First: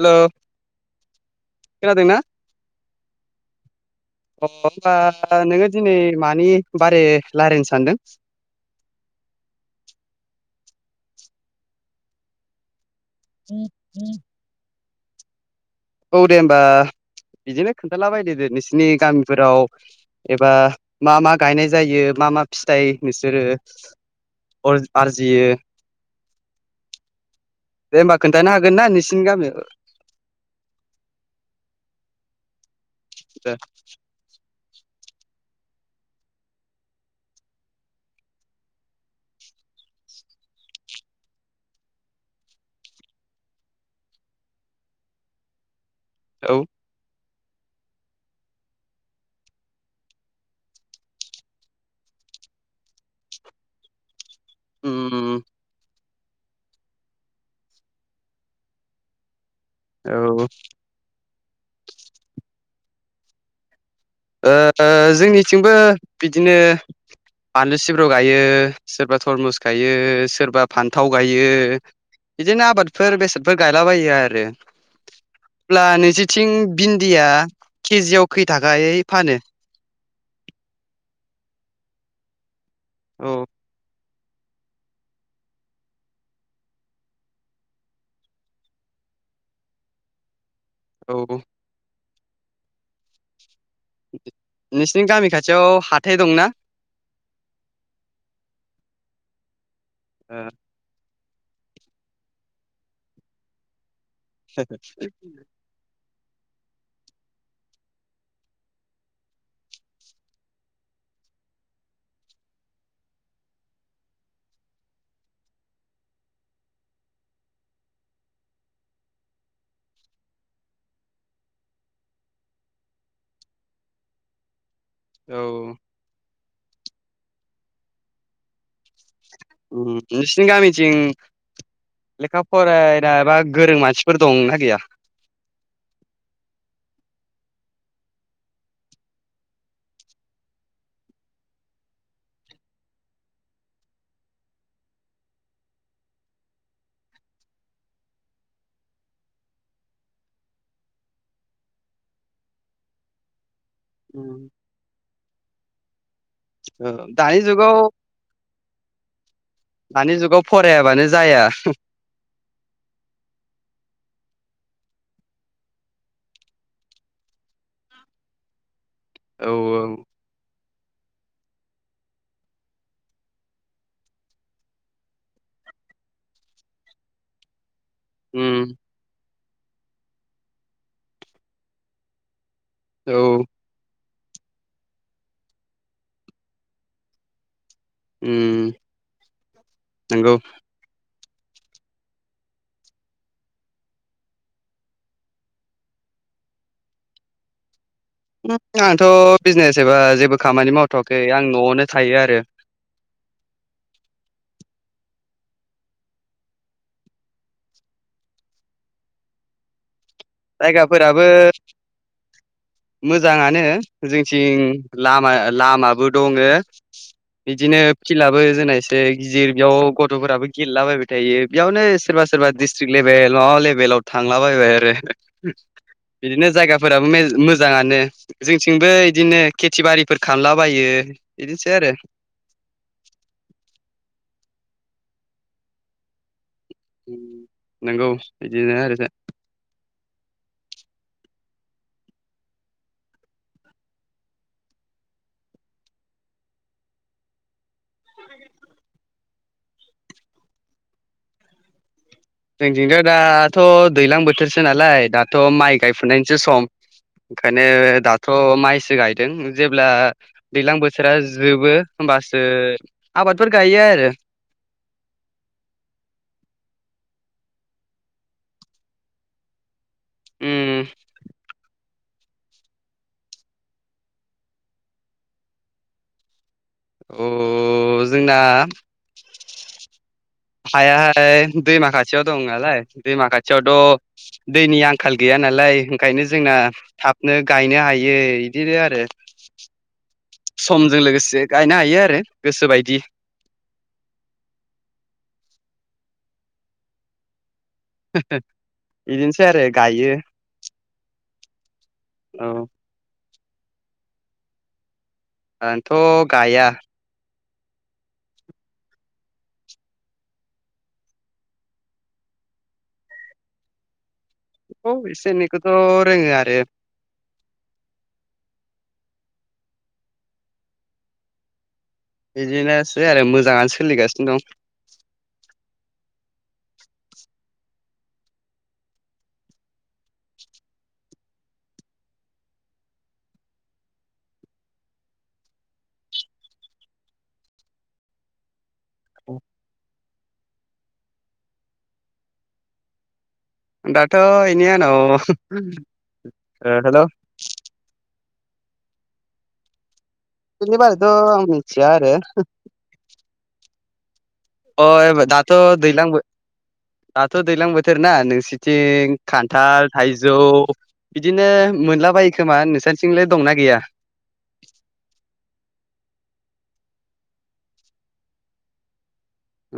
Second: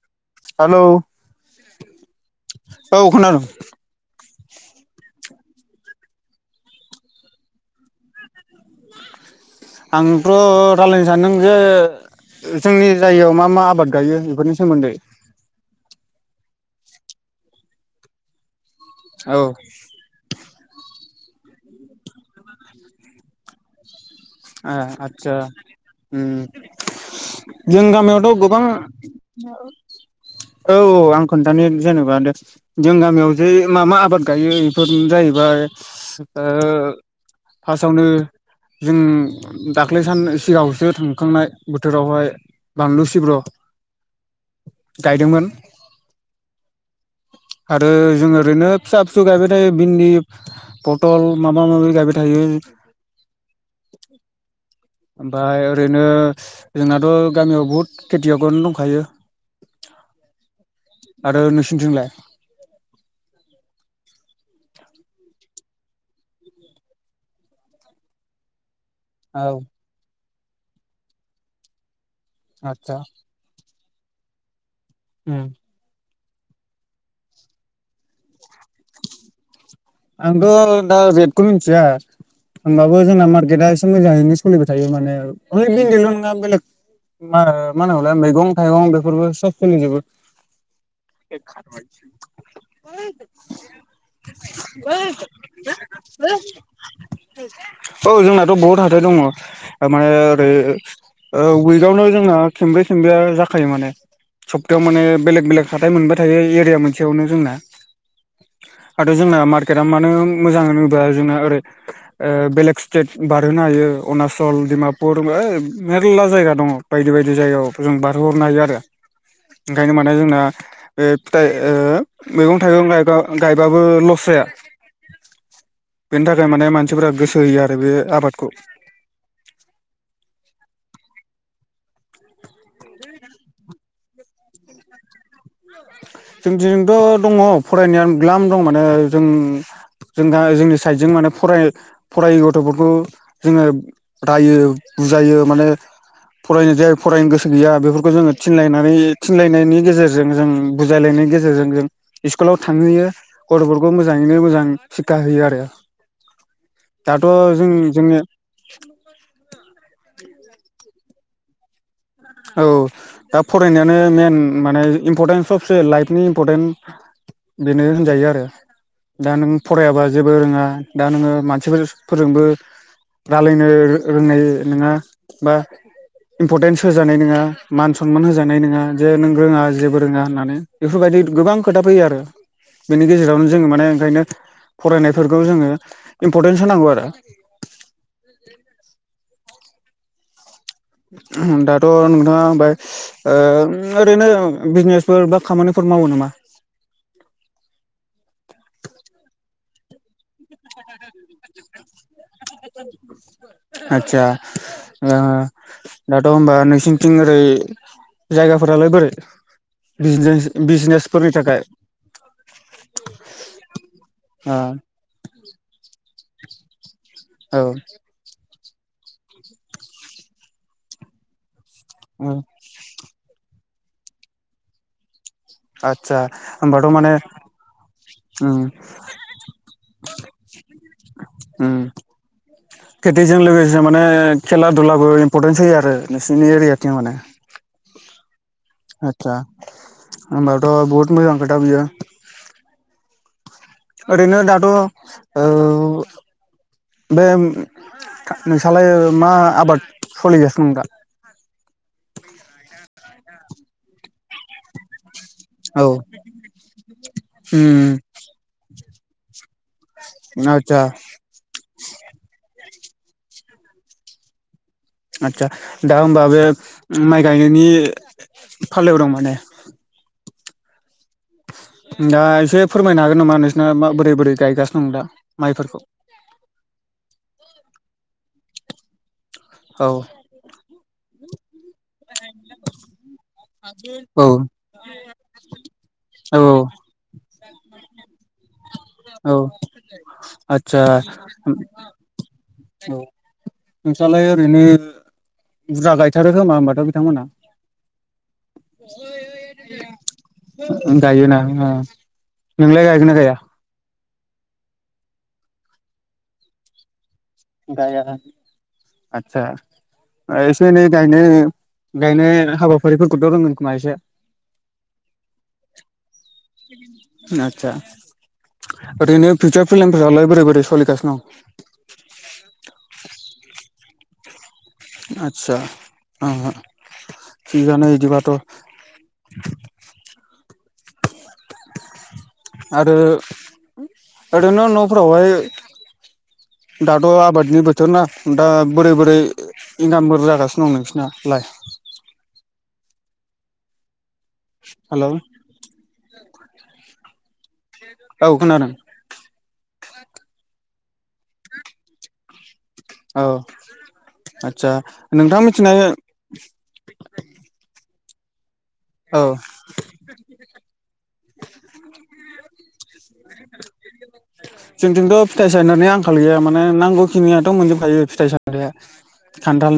Hello hello खोनादोंना? औ खोनादों अ होनबा नोङो दिनै मानि बारै रायज्लायनो सानदों? आंथ' रायलायनो सानदों जे जोंनि बे जायगायाव मा मा आबाद गायो बेफोरनि सोमोन्दै औ दे होमबा बिदिनो खोन्थालाबायदोदो नोंसिनि औ गामिफोराव एबा मा मा गायनाय जायो मा मा फिथाइ नोंसोरो ए आतसाा आरजियो उम जों दे होमबा गामियावथ' खोन्थानो गोबां हागोन ना नोंसिनि गामियाव औ औ आं खोन्थानो जेनेबा दे जों गामियाव जे मा मा आबाद गायो। फोरनो जाहैबाय ओ फार्स्टआवनो जों दाख्लै सान सिगाङावसो थांखांनाय बोथोरावहाय बानलु सिब्र' गायदोंमोन। औ आरो जों ओरैनो फिसा फिसौ गायबाय थायो भन्दि पटल माबा माबि गायबाय थायो। [inaudible] उम ओमफ्राय ओरैनो जोंनाथ' गामियाव बहुद खेथियावगनो दंखायो। औ आरो नोंसोरनिथिंलाय? जोंनिथिंबो बिदिनो बानलु सिब्राव गायो। सोरबा औ थरमुस गायो सोरबा फान्थाव गायो। बिदिनो आतसा आबादफोर बेसादफोर गायलाबायो आरो उम अब्ला नैजि थिं भिन्दिया केजिआव खै थाखायै फानो? आंथ' दा रेटखौ मिथिया होमबाबो जोंना औ मार्केटआ एसे मोजाङैनो। सोलिबाय थायो माने बिन्दल' नङा बेलेग मा मान होल मैगं थाइगं बेफोरबो सबसोलि जोबो। औ [unintelligible] निस औ जोंनाथ' बहुत हाथाय दङ' दङ माने ओ ओरै उइकावनो जोंना खेनब्रै खेबेया जाखायो माने सब्तायाव माने बेलेग बेलेग हाथायाइ मोनबाय। थायो एरिया मोनसेयावनो जोंना आरो जोंना मार केरामानो मोजां होनोब्ला जोंना ओरै बेलेग स्टेट बारहोनो हायो अरुणाचल डिमापुर मेरला जायगा दङ बायदि बायदि जायगायाव जों बारहोहरनो हायो आरो ओंखायनो माने जोंना बे फिथाइ मैगं थाइगंब गायबाबो लस जाया। औ बेनि थाखाय माने मानसिफोरा्रा गोसो होयो आरो बे आबादखौ। जिं लेखा फरायनाय बा गोरों मानसिफोर दंनाा गैया? जों दिनजोंथ' दङ फरायनाय गलाम दं माने जों जों दा जोंनि साइडजों माने फराय फरायै गथ'फोरखौ जोङो रायो। बुजायो माने फरायनो जाय फरायनो गोसो गैया बेफोरखौ जोङो थिनलायनानै थिनलायनायनि गेजेरजों जों बुजायलायनायनि गेजेरजों जों स्कुलाव थांहैयो गथ'फोरखौ ओ मोजाङैनो मोजां सिक्षा होयो आरो दाथ' दानि जों जुगाव जोंनि दानि जुगाव फरायाबानो जाया औ दा फरायनायानो मइेन माने इम्परटेन्स सबसो लाइफनि इम्परटेन्ट बेनो होनजायो आरो दा नों औ फरायाबा जेबो रोङा दा नोङो मानसिफोर फोरजोंबो रायलायनो रोंनाय नङा बा इमपर्टेन्स होजानाय नोंङा मान सनमान होजानाय उम नङा जे नों रोङा जेबो रोङा होननानै बेफोरबायदि गोबां खोथा फैयो आरो बेनि औ गेजेरावनो जोङो माने ओंखायनो फरायनायफोरखौ जोङो इम्पर्टेन्स होनांगौ आरो उम नोंगौ दाथ नोंथाङा होनबाय ओ ओरैनो बिजनेसफोर बा खामानिफोर मावो नामा आंथ बिजनेस एबा जेबो खामानि मावथ'वाखै आं न'आवनो थायो आरो आतसा ओ दाथ होनबा नोंसिनिथिं ओरै जायगाफोरालाय बोरै बिजने जायगाफोराबो बिजनेसफोरनि थाखाय मोजाङानो ओ जोंथिं लामा लामाबो दङो औ बिदिनो फिल्डआबो जोंना एसे गिदिर बेयाव गथफोराबो गेलेलाबायबाय थायो बेयावनो सोरबा औ सोरबा दिडस्ट्रिक लेभेल माबा लेभेलाव थांला बायबाय आरो आदसा बिदिनो होमबाथ' जायगाफोराबो माने मेल मोज मोजाङानो उम जोंथिंबो इदिनो खेथि बाथि बारिफोर खालामलाबायो इदिनोसै आरो खेटिजों लोगोसे माने खेला दुबो इम्परटेन्स होयो आरो नोंसिरनि एरिया नोंगौ आतसा होनोमबाथ बहुत मोजां खोथा बियो ओरैनो दाथ ओ बे नोंसालाय मा आबाद सोलिगासिनो दं दां जोंथिंथ दाथ दैलां बोथोरसो नालाय दा थ माइ औ गायफुनायनिसो सम ओंखायनो उम दाथ‌ माइसो गायदों जेबो जेब्ला आदसा दैज्लां बोथोरा जोबो होमबासो आबादफोर गायो आरो आचसा दा होमबा बे माइ गायनायनि फालायाव दों माने ओम दा एसे फोरमायनो हागोन नामा नोंसिरना बोरै बोरै गायगासिनो दं दा माइफोरखौ अ जोंना औ हाया लाय दैमा खाथियाव दं नालाय दैमा औ खाथियावथ दैनि आंखाल गैया नालाय ओंखायनो औ जोंना थाबनो गायनो हायो इदिनो आरो औ आतसा समजों लोगोसे गायनो हायो आरो औ गोसोबायदि नोंस्रालाय ओरैनो बुरजा गायथारो खोमा होमबाथ बिथांमोना बिदिनोसै आरो गायो गायोना ओं औ नोलाय गायगोना गाया आंंथ गाया गाया आतसा एसे एनै गायनो गायनाय हाबाफारिफोरखौथ रोंगोन खोमा एसे औ एसे एनैखौथ' रोङो आरो आतसा ओरैनो फिउचार पेलेनफोरालाय बोरै बोरै सोलिगासिनो दं बिदिनोसै आरो मोजाङानो सोलिगासिनो दं आतसा ओ थिगानो बिदिबाथ आरो ओरैनो नफोरावहाय दाथ आबादनि बोथोर ना दा बोरै बोरै दं इनकाम फोर जागासिनो दं नोंसिनालाय दाथ इनि‌ हेलौ आनाव हेलौ औ खनादों बेनि बारिथ आं मोन्थिया आरो औ आदसा अ नोंथां दाथ' मिथिनाय दैज्लां दाथ' दै्लां बोथो नोंसोर औ दखान्थाल थाइजौ। ओ जोंथिं थ' फिथाइ सायनानै आंखाल गैया म नांगौ खनिथ' मोनजोबायो फिथ साम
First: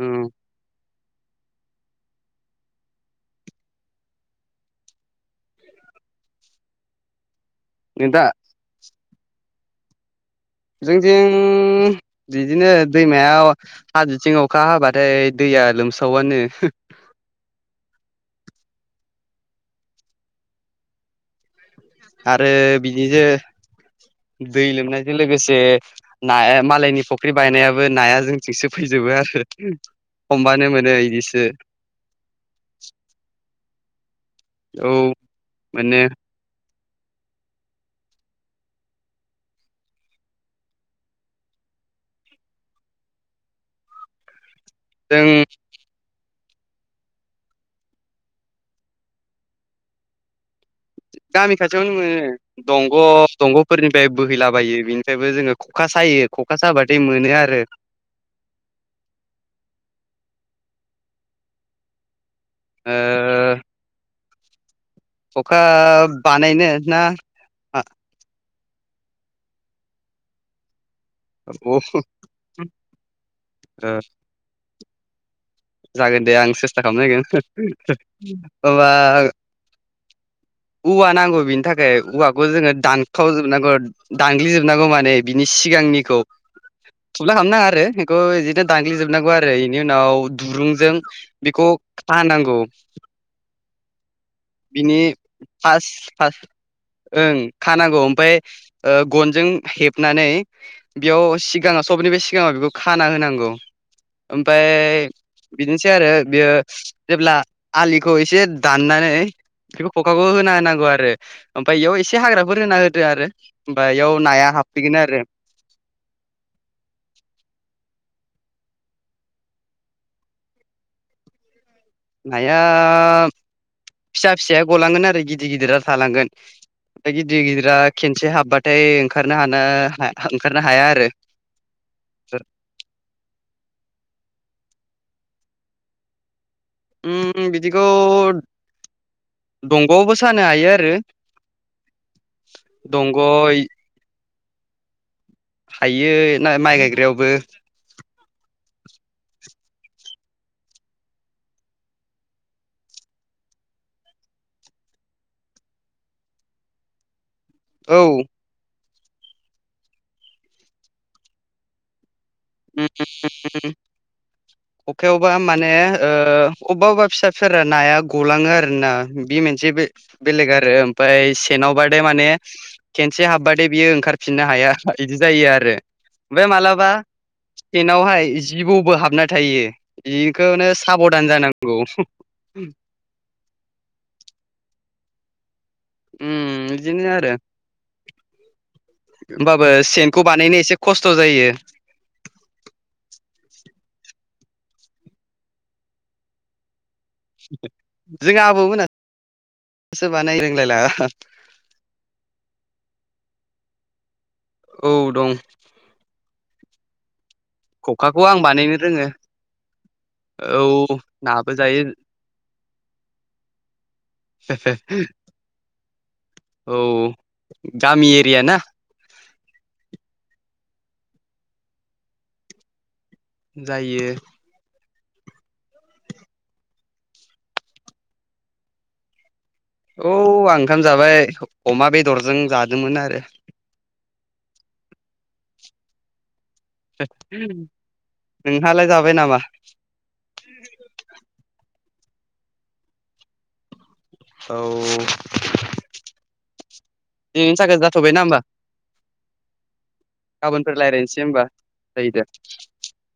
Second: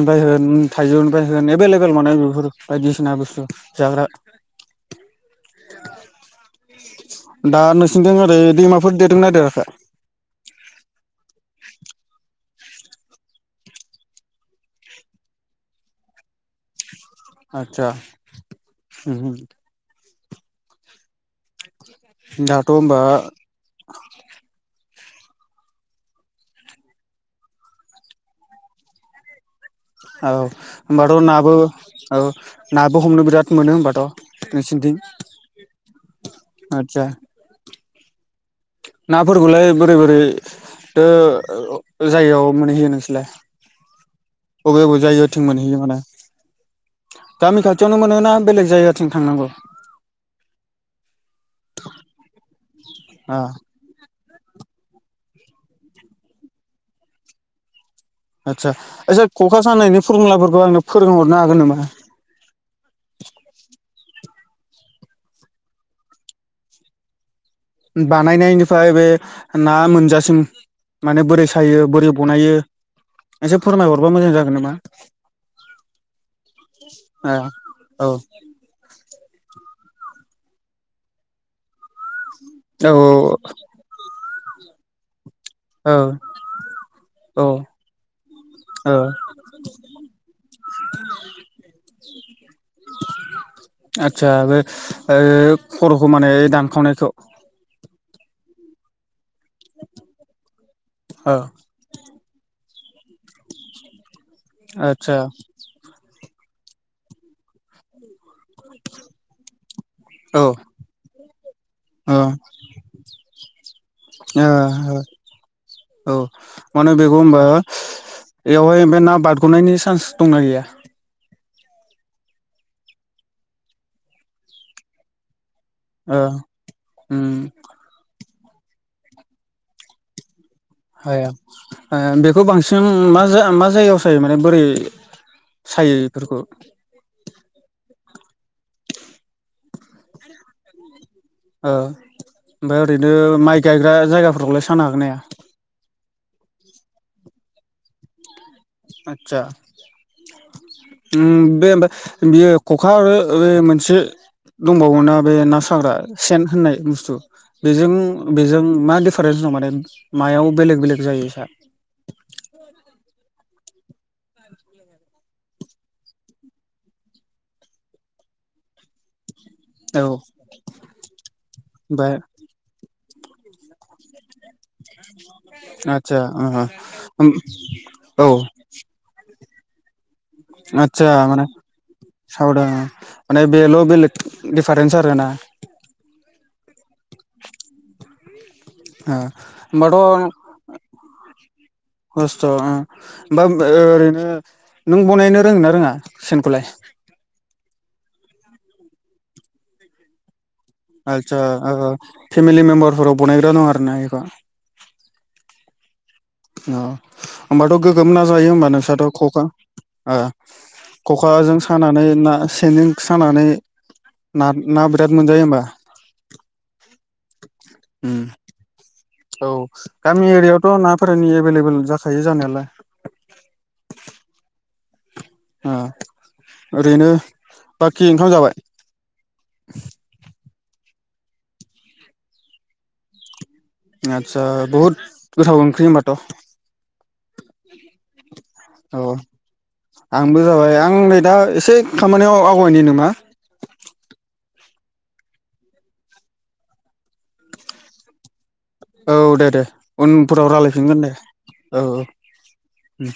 उम बैय एभेलेबेल मोन बेफोर बायदिसिना बुस्थु जाग्रा [unintelligible] दा नोंसिनिजों दा ओरै दैमाफोर देरदों ना देराखै जोंथिं बिदिनो दैमायाव। आतसा उ उ आरो दाथ' होमबा बिदि जो दै लोमनाय बेजों लोगोसे नाया मालायनि फुख्रि बायनायाबो नाया जोंनिथिंसो फैजोबो आरो औ हमबानो मोनो होनोमबाथ' इदिसो नाबो औ नाबो हमनो बिराद मोनो हबाथ' औ माने आतस नाफोरखौलाय बोरै बोरै ' जायगायाव मोनहैहैयो नोंसोरलाय बबे बबे जायो आ जों थं मोनहैयो माने गामि खाथियावनो मोनोना बेलेग जायगाथिं थांनांगौ गामि खाथियावनो मोनो दंग' दंग'फोरनिफ्राय बोहैलाबायो बेनिफ्रायबो जोङो खखा सायो खखा साबाथाय मोनो आरो आदसा आदसा ख'खा सानायनि फरमुलाफोरखौ आंनो फोरोंहरनो हागोन नामा? [unintelligible] ख'खा बानायनो ना बानायनायनिफ्राय बे ना मोनजासिम माने बोरै ओ सायो बोरै बनायो एसे फोरमायहरबा मोजां जागोन नामा? जागोन दे आं सेस्था खालाम नागोन औ औ हबा औवा नांगौ बिनि थाखाय औवाखौ जोङो दानखावजोबनांगौ। दांगग्लिजोबनांगौ माने बिनि औ सिगांनिखौ थुला औ खालामनो नाङा आरो बेखौ बिदिनो औ दांगग्लिजोबनांगौ आरो बेनि उनाव दुरुंजों बेखौ खानांगौ। आदसा बे बिनि ओ फास खर'खौ माने फास दानखावनायखौ ओ खानांगौ। गनजों हेबनानै बेयाव औ सिगाङाव सबनि बे सिगाङाव बेखौ खाना होनांगौ ओमफ्राय आदसा बिदिनोसै आरो बेयो जेब्ला आलिखौ एसे दाननानै बेखौ खखाखौ औ होनाांगौ आरो ओमफ्राय बेयाव एसे औ हाग्राफोर होना होदो आरो ओमफ्राय बेयाव नाया हाबफैगोन आरो औ मान बेगोमबा बेवहाय ओफ्राय ना बारग'नायनि चान्स दंना गैया। नाया फिसा फिसाया गलांगोन आरो गिदिर गिदिर गिदिरा ओ थालांगोन उम गिदिर गिदिरा खे एसे हाबबाथाय ओंखारनो हानो ओंखारनो हाया आरो ओ बेखौ बांसिन मा जायगायाव सायो माने बोरै सायो बेफोरखौ उम बिदिखौ दंग'आवबो सानो हायो आरो ओमफ्राय ओरैनो दंग' माइ गायग्रा जायगाफोरखौलाय साननो हागोन नाहाया। हायो ना माइ गायग्रायावबो। आतसा ओ बे ओमफ्राय बियो खखा बे मोनसे दंबावो बे ना साग्रा सेन होननाय बुस्थु बेजों औ बेजों मा दिडिफारेन्स दं माने मायाव बेलेग बेलेग जायो सार [unintelligible] अखा आव बा माने ओ अबेबा अबेबा फिसाफोरा नाया गलाङो आरो ना बे मोन जबो औ बेलेग आरो ओमफाय सेेनावबादे ओमफ्राय माने खेनसे हाबबाथाय बियो ओंखारफिननो हाया बिदि जायो आरो आदसा ओमफ्राय मालाबा ओ ओ स्टेनावहाय औ जिबौबो हाबना थायो। खौनो साबधान जानांगौ। सावद माने बेल' बेलेग दिडिफारेन्स आरोना। उ बिदिनो आरो ओ ओमबाबो सेनखौ बानायनो एसे खस्थ' जायो। खस्थ'आ ओमबाबो ओरैनो नों बनायनो रोङो ना रोङा सेनखौलाय? जोंनि आबौ मोना सो बानायो। आलचसा आंहा फेमिलि मेम्बारफोराव बानायग्रा दं आरो ना एबा? औ दं। अ ओमबाथ' गोगोम ना खखाखौ आं जायो होमबा बानायनो रोङो नोंस्राथ' खखा आ औ नाबो खखाजों जायो सानानै ना सेन सानानै ना ना बिराद मोनजायो ओमबा। औ गामि एरिया ना? औ गामि एरियायावथ' नाफोरनि एभेलेबेल जाखायो जानायालाय। जायो। आ ओरैनो बाखि ओंखाम जाबाय? औ आं ओंखाम जाबाय अमा बेदरजों जादोंमोन आरो आतसा बहुत गोथाव ओंख्रि होमबाथ'। [inaudible] नोंहालाय औ जाबाय नामा आंबो जाबाय आं नै दा एसे खामानियाव आवगायनाय नामा? औ दिनैथाखाय जाथ'बायनाा ओमबा। औ दे दे उनफोराव गाबोनफोर रायलायफिनगोन दे रायज्लायनोसै होमबा औ औ। जायो दे उम